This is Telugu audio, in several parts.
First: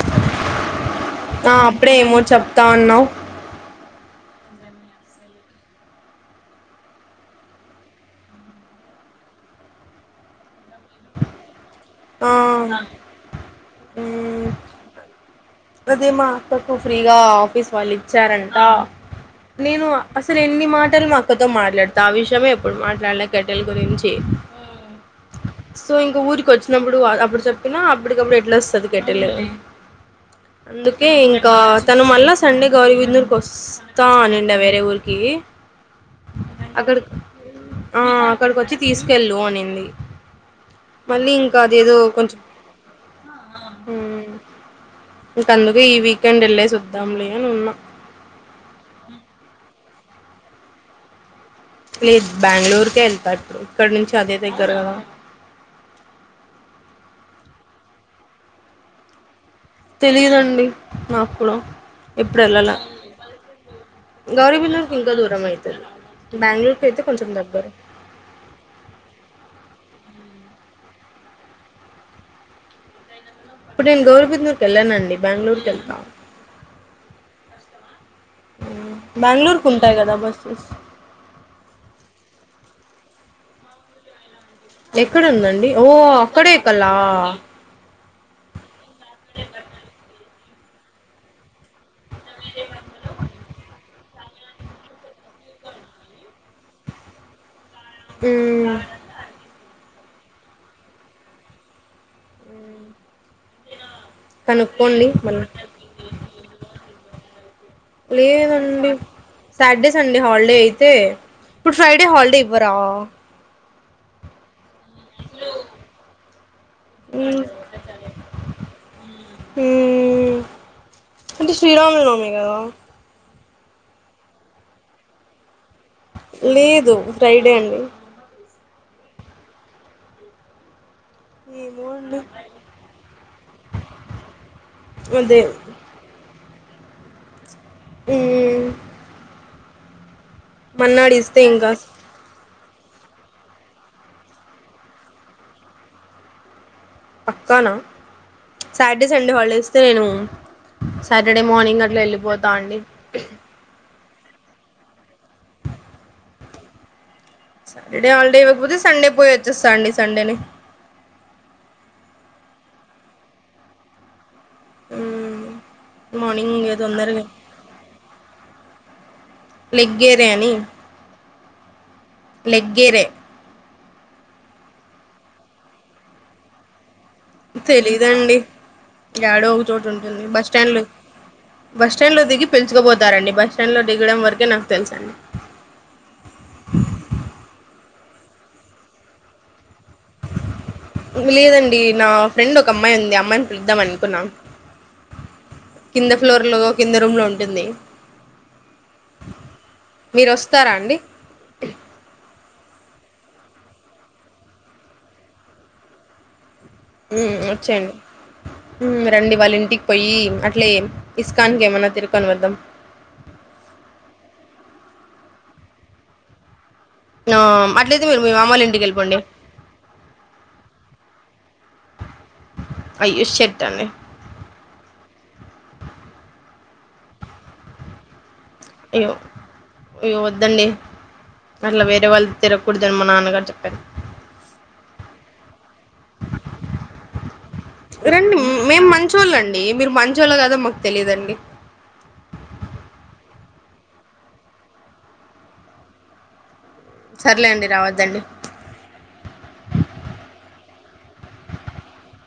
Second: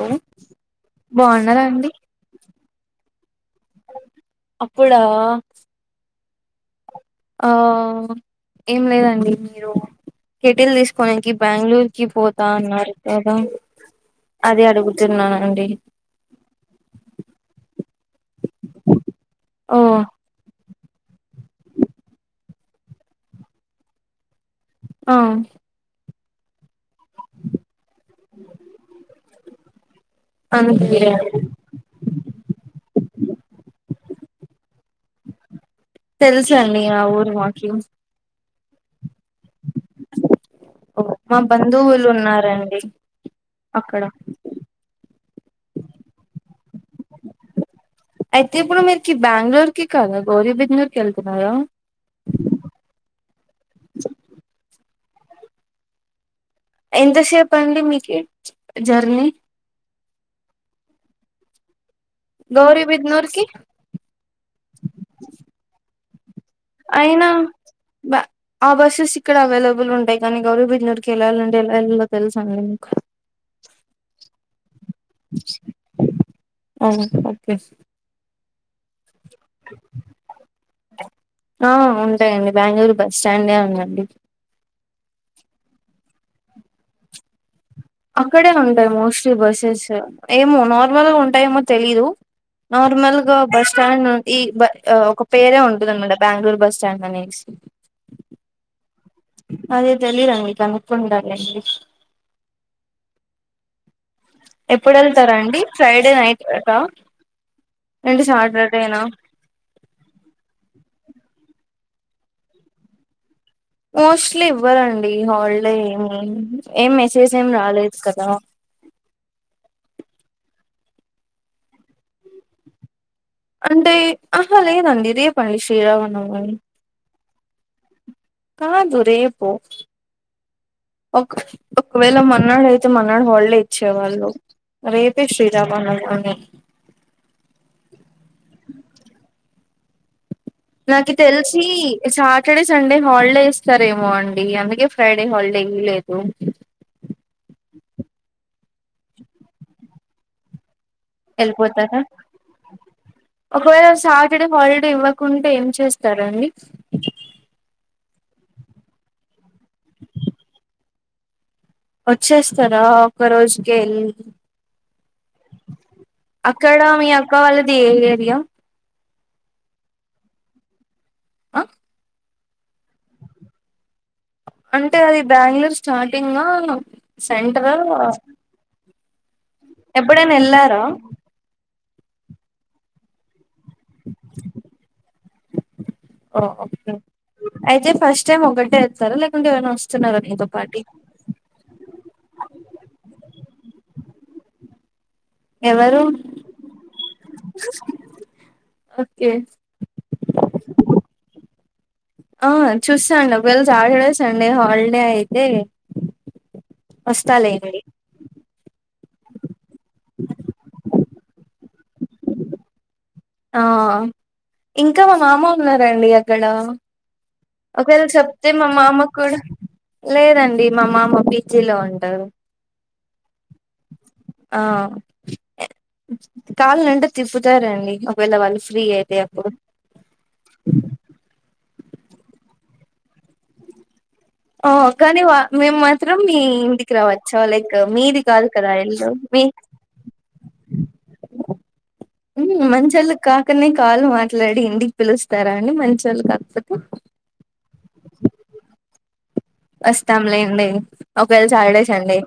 హలో ఆ బాగున్నారా అండి అప్పుడే ఏమో చెప్తా ఉన్నావ్ అప్పుడా ఆ ఏం లేదండి మీరు కెటిల్ తీసుకోనీకి బెంగళూర్ కి ఆ పోతా అన్నారు కదా అదే అడుగుతున్నానండి అది మా అక్కకు ఫ్రీగా ఆఫీస్ వాళ్ళు ఇచ్చారంట ఓ నేను అసలు ఎన్ని మాటలు మాక్ అక్కతో మాట్లాడుతా ఆ విషయమే ఎప్పుడు మాట్లాడలే కెటెల్ గురించి ఆ సో ఇంక ఊరికి వచ్చినప్పుడు అప్పుడు చెప్పినా అప్పటికప్పుడు ఎట్లా వస్తది కట్టెల్ అది అంతే అందుకే ఇంకా తను మళ్ళా సండే గౌరిబిదునూర్ వస్తా అని అన్నిండ వేరే ఊరికి తెలుసండి అక్కడ ఆ ఊరు మాకి ఆ అక్కడికి వచ్చి తీసుకెళ్ళు అనింది ఓ మళ్ళీ మా ఇంకా అది ఏదో బంధువులు కొంచం ఉన్నారండి అక్కడ మ్ ఇంక అందుకే ఈ వీకెండ్ వెళ్ళేసి వద్దాంలే అని ఉన్నా అయితే ఇప్పుడు మీరికి బెంగళూరు కి కాదా గౌరబిందనూర్కి వెళ్తు లేదు బెంగళూరుకే వెళ్తా ఇప్పుడు ఇక్కడ నుంచి అదే దగ్ సరేనా ఎంతసేపు అండి మీకు జర్నీ తెలిదండి నా కూడా ఇప్పుడ వెల్లాలా గౌరీబిద్నూర్ కి గౌరీబిల్లూర్కి ఇంకా దూరం అవుతుంది అయినా బ ఆ బస్సెస్ ఇక్కడ అవైలబుల్ ఉండయి కానీ గౌరిబిదునూర్కి వెళ్లాలంటే ఎలా వెళ్ళాలో తెలుసా అండి మీకు ఇప్పుడు నేను గౌరబిందనూర్కి వెళ్ళనండి బెంగళూరుకి వెళ్తా ఎస్ బెంగళూరుకి ఉంటాయి కదా బస్సెస్ ఆ ఉంటాయండి బెంగళూరు బస్ స్టాండే ఉందండి ఎక్కడుందండి ఓ అక్కడే ఎక్కలా అక్కడే ఉంటాయి మోస్ట్లీ బస్సెస్ ఏమో నార్మల్ గా ఉంటాయేమో తెలీదు నార్మల్ గా బస్ స్టాండ్ ఈ ఒక పేరే ఉంటద అనమాట బెంగళూరు బస్ స్టాండ్ అనేసి మ్మ్ ఆది తెలిదండి కనుకుంటాలేండి ఎప్పుడు కనుక్కోండి వెళ్తారా మళ్ళీ అండి ఫ్రైడే నైటా లేదండి సాటర్డే సండే హాలిడే యితే తే ఫ్రైడే హాలిడే ఇవ్వరా ముస్లిం లేదండి హాలీడే ఏమి ఏం మెసేజ్ ఏమి రాలేదు కదా ఏ అంటే శ్రీరాము నవమి కదా అంటే ఆహా లేదండి రేపండి శ్రీ లేదు ఫ్రైడే అండి కాదు రేపు ఒక ఏమో ఒకవేళ అండి మన్నాడయితే మన మనకి హాలిడే ఇచ్చేవాళ్ళు రేపే అదే శ్రీ రామనవమి మ్ నాకి తెలిసి ఇంకా సాటర్డే సన్ సండే హాలిడే ఇస్తారేమో అండి అందుకే ఫ్రైడే హాలిడే ఇ లేదు పక్కానా సాటర్డే సండే హాలిడిస్తే నేను సాటర్డే మార్నింగ్ అట్లా వెళ్ళిపోతారా వెళ్ళిపోతా అండి ఇక్కడే హాలిడే ఇవ్వకుంటే ఏం చేస్తారండి సాటర్డే హాలిడే ఇవ్వకపోతే సండే పోయి వచ్చాస్త అండి సండే నే వచ్చేస్తారా ఒక రోజుకే ఎల్లి హ్మ్ మార్నింగ్ అక్కడ మీ తొందరగా అక్క వాళ్ళది ఏ ఏరియా లెగ్గేర్యాని ఆ లెగ్గర అంటే అది బెంగళూరు స్టార్టింగ్గా సెంట్ర ఆ ఏడో ఒక చోటు ఉంటుంది బస్ స్టాండ్ లో బస్ స్టాండ్ లో దిగి పిలిచకపోతారండి బస్ బస్ స్టాండ్ లో దిగడం వరకే నాకు తెలుసండి ఓ ఓకే అయితే ఫస్ట్ టైమ్ ఒకటే వచ్చారా లేకుంటే ఎవరన్నా వస్ మ్ లేదండి నా ఫ్రెండ్ ఒక అమ్మాయి ఉంది ఆ అమ్మాయిని పిలుద్దాం అనుకున్నా ఎవరు రూమ్ లో ఉంటుంది ఓకే మీరు వస్తారా అండి ఆ చూసాండి ఒకవళ్ళ సాటర్డే సండే హాలిడే అయితే మ్ వస్తాలేండి వచ్చండి మ్ రండి వాళ్ళింటికి పోయి అట్లే ఇస్కాన్ కి ఏమన్నా తిరుకొని వద్దాం ఆ ఇంకా మా మామ ఉన్నారండి అక్కడ ఆ, ఒకవేళ అట్లయితే మీరు మీ చెప్తే మామూలు మా ఇంటికి మామ వెళ్ళిపోండి కూడా లేదండి మా మామ జిలో అన్ అయ్యో షట్ అండి కాళ్ళంటే తిప్పుతారండి ఒకవేళ వాళ్ళు ఫ్రీ అయ్యో అయితే అప్పుడు అయ్య వద్దండి అట్లా వేరే వాళ్ళు తిరగకూడదు అన్ మా నాన్నగారు చెప్పారు ఆ కానీ వా మేము మాత్రం మీ ఇంటికి రావచ్చా లైక్ మీది రండి కాదు కదా ఆ మేము ఇల్లు మీ మంచోళ్ళండి మీరు మంచి వాళ్ళ కదో మాకు తెలీదండి ఉ మంచొల్లు కాకనే కాళ్ళు మాట్లాడి ఇంటికి పిలుస్తారా అండి మంచి వాళ్ళు కాకపోతే సర్లే అండి రావద్దండి వస్తాంలేండి ఒకవేళ సాటర్డే సండే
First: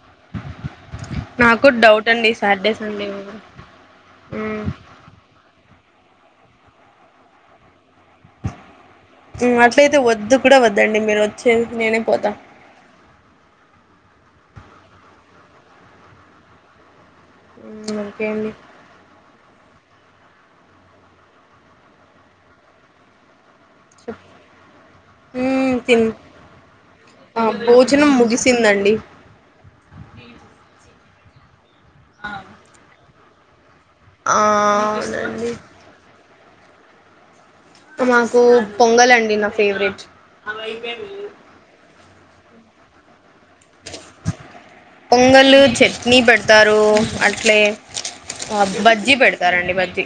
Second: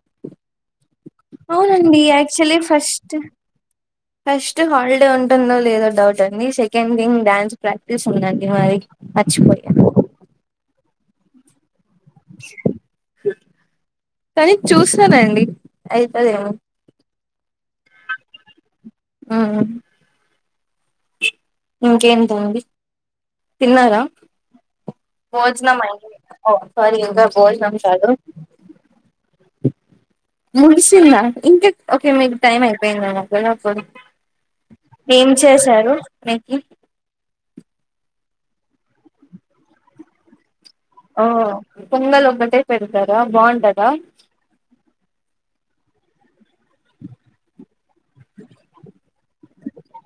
నాకు అవునండి డౌట్ అండి ఆక్చులీ సాటర్డే సండే ఫస్ట్ కూడా. ఫస్ట్ మ్మ్ హాలిడే ఉంటుందో లేదొ డౌట్ ఉంది సెకండ్ థింగ్ డ్యాన్స్ ప్రాక్టీస్ ఉందండి మరి మర్చిపోయా వదండి మీరు వచ్చే నేనే పోతా కానీ చూస్తానండి అయిపయ్యో మ్ అంతెండి హ్మ్ ఇంకేంటండి తిన్నారా మ్మ్ భోజనం తిన్ అయ్యింది ఓ సారీ ఇంకా ఆ బోజనం భోజనం చాలు ముగిసిందండి ముగిసిందా ఇంక ఒకే మీకు టైం అయిపోయిందక్కడప్పుడు ఆ ఏం అవునండి చేశారు మీకు మాకు పొంగల్ అండి నా ఫేవరెట్ ఆఓ పొంగల్ ఒబటే పెడతారా బాగుంటదా పొంగల్ చట్నీ పెడతారు అట్లే బజ్జీ పెడతారండి బజ్జీ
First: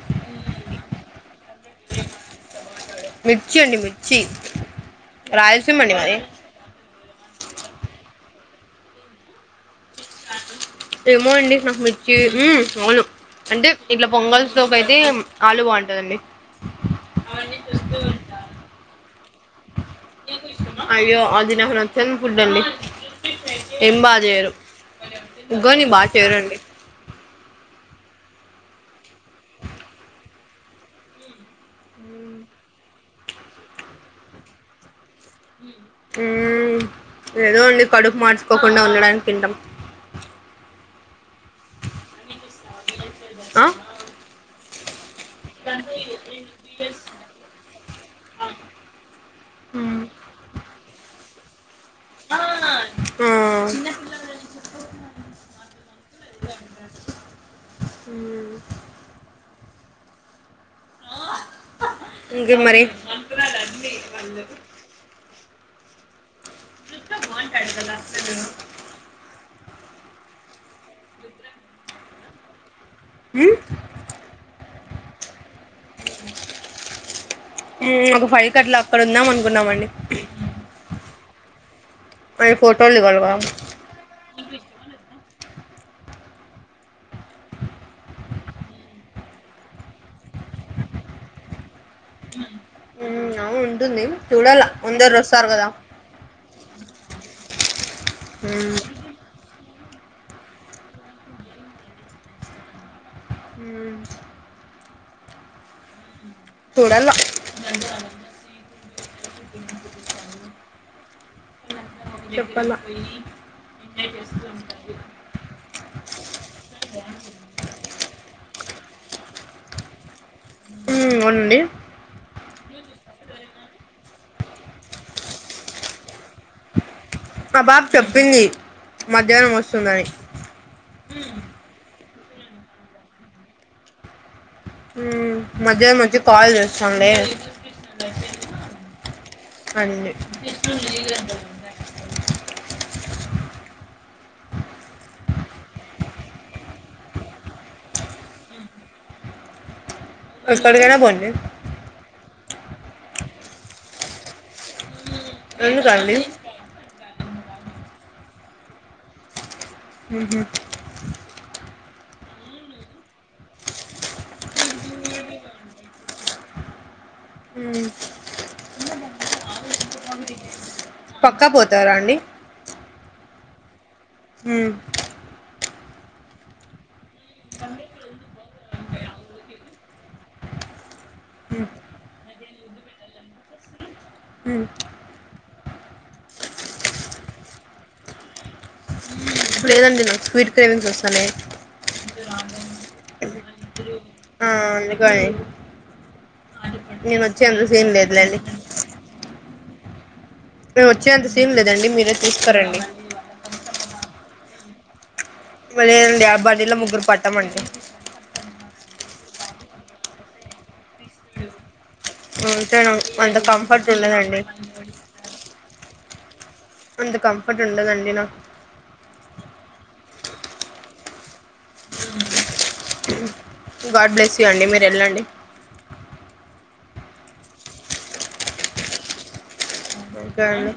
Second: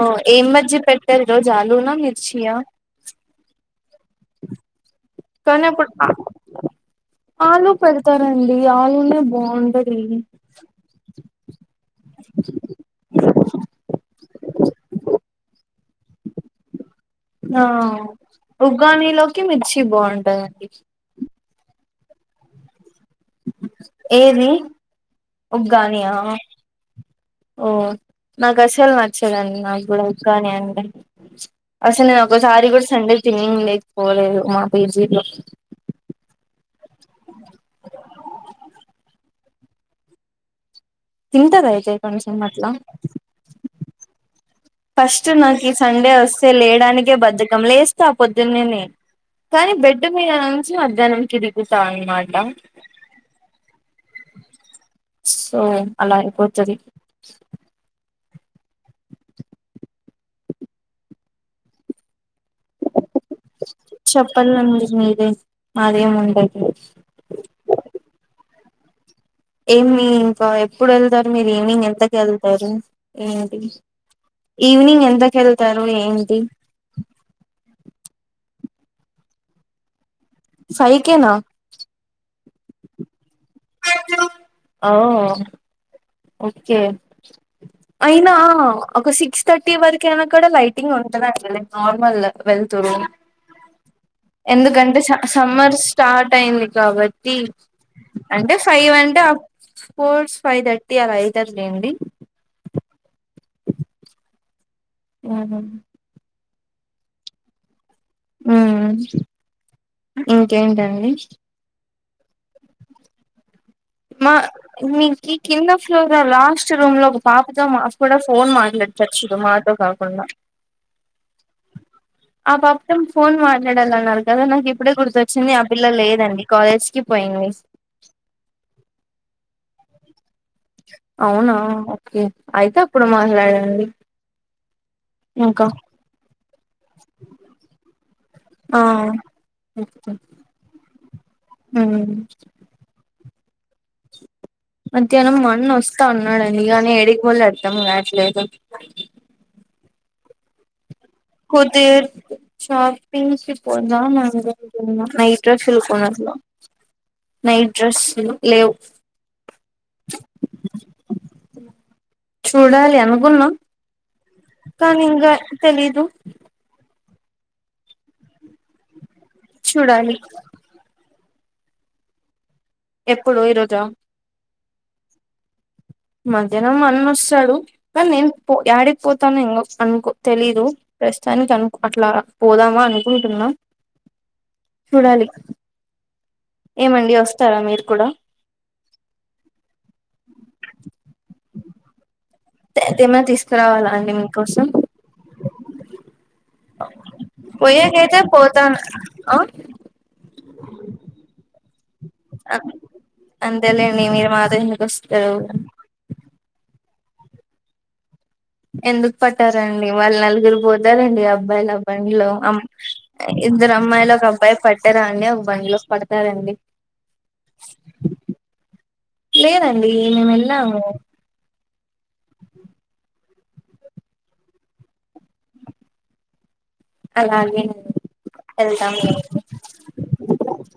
ఓ ఏం మధ్య పెట్టారు రోజాలునా నిర్చియా మిర్చి అండి మిర్చి కానీ రాయలసీమ అప్పుడు అండి మాది ఆలు పెడతారంండి ఆలునే బాగుండది ఏమో అండి నాకు మిచ్చి అవును అంటే ఇట్లా పొంగల్ సోపు అయితే ఆలు బాగుంటదండి ఆ ఉగానీ లోకిమి అయ్యో అదిినహన వచ్చం ఫుడ్డంండి ఏం బా ఏది చేయరుగని బాగా ఉగ్గానియా చేరండి ఓ నాకు అసలు నచ్చదండి నా కానీ అండి అసలు నేను ఒకసారి కూడా సండేకి ఇవినింగ్ లేకపోలేదు మా పేజీలో ఉ ఏదో అండి కడుకు మార్చుకోకుండా ఉండడానికి తింటాం తింటదాయతేై కొంషన్ మట్లా ఆ ఫస్ట్ నాకు ఈ సండే వస్తే లేయడానికే బధకం లేస్తా ఆ పొద్దున్నే నే కానీ బెడ్ మీద నుంచి మధ్యాహ్నం చాంగ్ మలా ఆ సో అలా అయిపోతుంది అ ఇంకేం మరి చెప్పాలండి మీరే మాదే ఉండదు చ బన్డదదా ఏమి ఇంకా ఎప్పుడు వెళ్తారు మీరు ఈవినింగ్ ఎంతకు వెళ్తారు ఏ ఈవ్నింగ్ ఎంత క ఇస్తారు ఏంటి క్కట్లా అక్కడ ఉందాం అనుకున్నామండి సైకనా అరి ఫోటోలులాల అఓ ఓకే అయినా ఒక సిక్స్ థర్టీ వరక అైనా కూడా లైటింగ్ ఉంటంది అడిలే నార్మల్ వెళ్త్డ అవును ఉంటుంది చూడాల ఎందుకంటే అందరు వస్తారు కదా సమ్మర్స్ స్టార్ట్ అయింది కాబట్టి అంటే ఫైవ్ అంటే ఫోర్స్ ఫైవ్ థర్టీ అలా యిదుర్లేండి హ ఆ చూడలో ఆ ఇంకేంటండి చెప్పాల మా మీకు కింద ఫ్లోగా లాస్ట్ రూమ్ లో ఒక పాపతో మాఫ కూడా ఫోన్ మాట్లాడు చర్చుతో మాట కాకుండా అవునండి ఆ పాపతం ఫోన్ మాట్లాడాల అన్నారు కదా నాకు ఇప్పుడే గుర్తొచ్చింది ఆ పిల్ల లేదండి కాలేజ్ కి పోయింది ఆ బాబు చెప్పింది మధ్యాహ్నం వస్తుందని అవునా ఓకే అయితే అప్పుడు మాట్లాడండి ఇంకా మధ్య మధ్య కాల్ చేస్తాంలే ఆ రండి ఉమ్ మధ్యానం మన్న వోస్తా అన్నడని గానీ ఏడికిపోళో అర్దమ్ కావట్లేదు ఎక్కడి కైన బోం కుదిర్ షాపింగ్ కి పోందా అన్ కుంటున్న నైట్ డ్రసులు ఎందుకండి కొనాల నైట్ డ్రసు లు లేవు ఉహు చూడాలి అనుకునం కానీ ఇంగ తెలీదు హ్మ్ చూడాలి పక్కా పోతారా అండి ఎప్పుడు ఈరోజ ఉమ్ మధ్యానం అన్నోస్తాడు కానీ నేన్ పో యాడి క్ పోతానెమో అనుకో తెలీదు ప్యస్ తానికి ఉమ్ అనుక్ అట్లా పోదామా అనుకుంటున్నా ఉమ్ చూడాలి ఏమండి వస్తారా మీరు కూడా లేదండి నాకు స్వీట్ క్రేవింగ్స్ వస్తున్నాయి తెతేమ తీసుకురావాలా అండి ఆ మీకోసం అందుకని నేను వచ్చేంత పోయే సీన్ కేతే లేదులేండి పోతాన్ ఆ మేమ్ వచ్చేంత సీన్ లేదండి మీరే తీస్ కరండి అంతెలేండి మీరు మాతో ఎందుకోస్ బలే అండి ఆ బండిలో ముగ్గుర్ పట్టామండి ఎందుక్ పట్టారండి వాళ్ నలుగురు పోతారండి అబ్బాల్ అబ్ బండ్ లో అమ్ అంతే అంత ఇద్దరు కంఫర్ట్ అమ్మాయిలు ఒక ఉండదండి అబ్బాయి పట్టారా అండి ఒక బండ్ లో పడతారండి అంత కంఫటు ఉండదండి నాక్ మీము వెళ్ళాము గాడ్ బ్లెస్ యూ అండి మీర్ ఎళ్ళండి అలాగేనండి ఎల్ ళ్తాం మేము ఓకే అండి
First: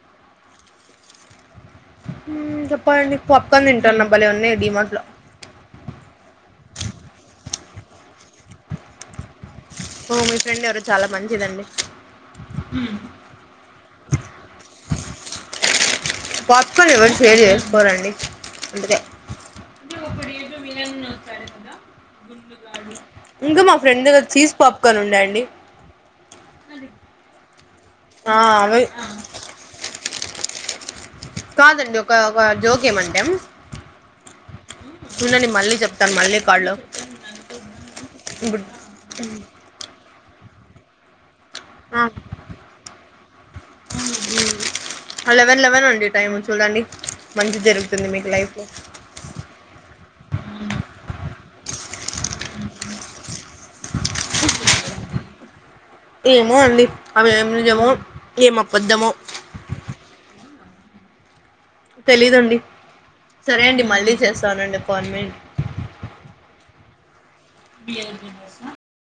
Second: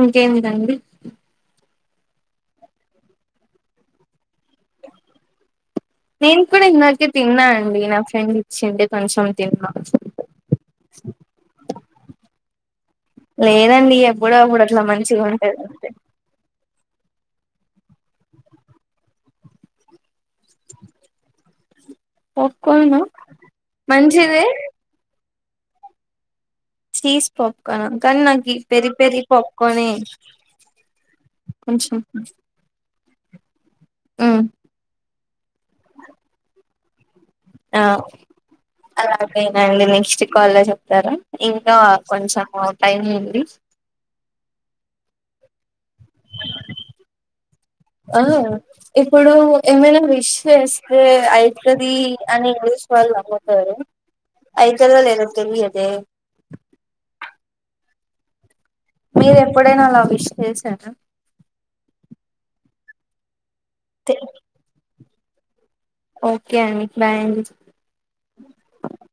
ఇంకేదండి చెప్పండి పాప్ కాన్ తింటాన బలే ఉంది డిమాట్ లో నేను కూడా ఇందకే తిన్నా అండి నా ఫ్రెండ్ ఇచ్చింది కొంచెం తిన్నా ఓ మీ ఫ్రెండ్ ఎవరో చాలా మంచిదండి లేదండి ఎప్పుడో అప్పుడు అట్లా మంచిగా ఉంటద్ అంతే పాప్ కాన్ ఎవర్ షేర్ చేసుకోరండి ఉంటాదే పీర్ వినన్ పాప్కార్న్ [unintelligible] ఇంగ్ మా ఫ్రెండ్ మంచిదే చీజ్ పాప్ కాన్ ఉండే అండి చీస్ పాప్ కాన్ అ కన్ ఆ నాకి అవి పెరి పెరి పాప్ కానే కాదండి ఒక ఒక జోక్యమంటాం హుమ్ చెప్తాను మళ్ళీ కాల్లో ఆ ఇప్పుడు అలాగేనండి నెక్ స్టు కాల్ లో చెప్ తర ఇంకా కొంచము టైం ఉంది అ లెవెన్ లెవెన్ అండ్ ఆ మీకు లైఫ్ లో ఇప్పుడు ఏమైనా విష్ చెస్ ఎ ఐతది అని ఇంగ్లిష్ వాళ్లు లంగోతరు [unintelligible] ఐతే లేన్ తెలీయాద్ ఏమో అండి అవి ఏం నిజమో ఏమో మీరు ఎప్పుడైనా అలా విష్ చేసారా తెలీదండి సరే అండి మళ్ళీ చేస్తానండి ఫన్ మిట్ ఓకే అండి బాయ్ అండి బి యల్ బి మోస [unintelligible]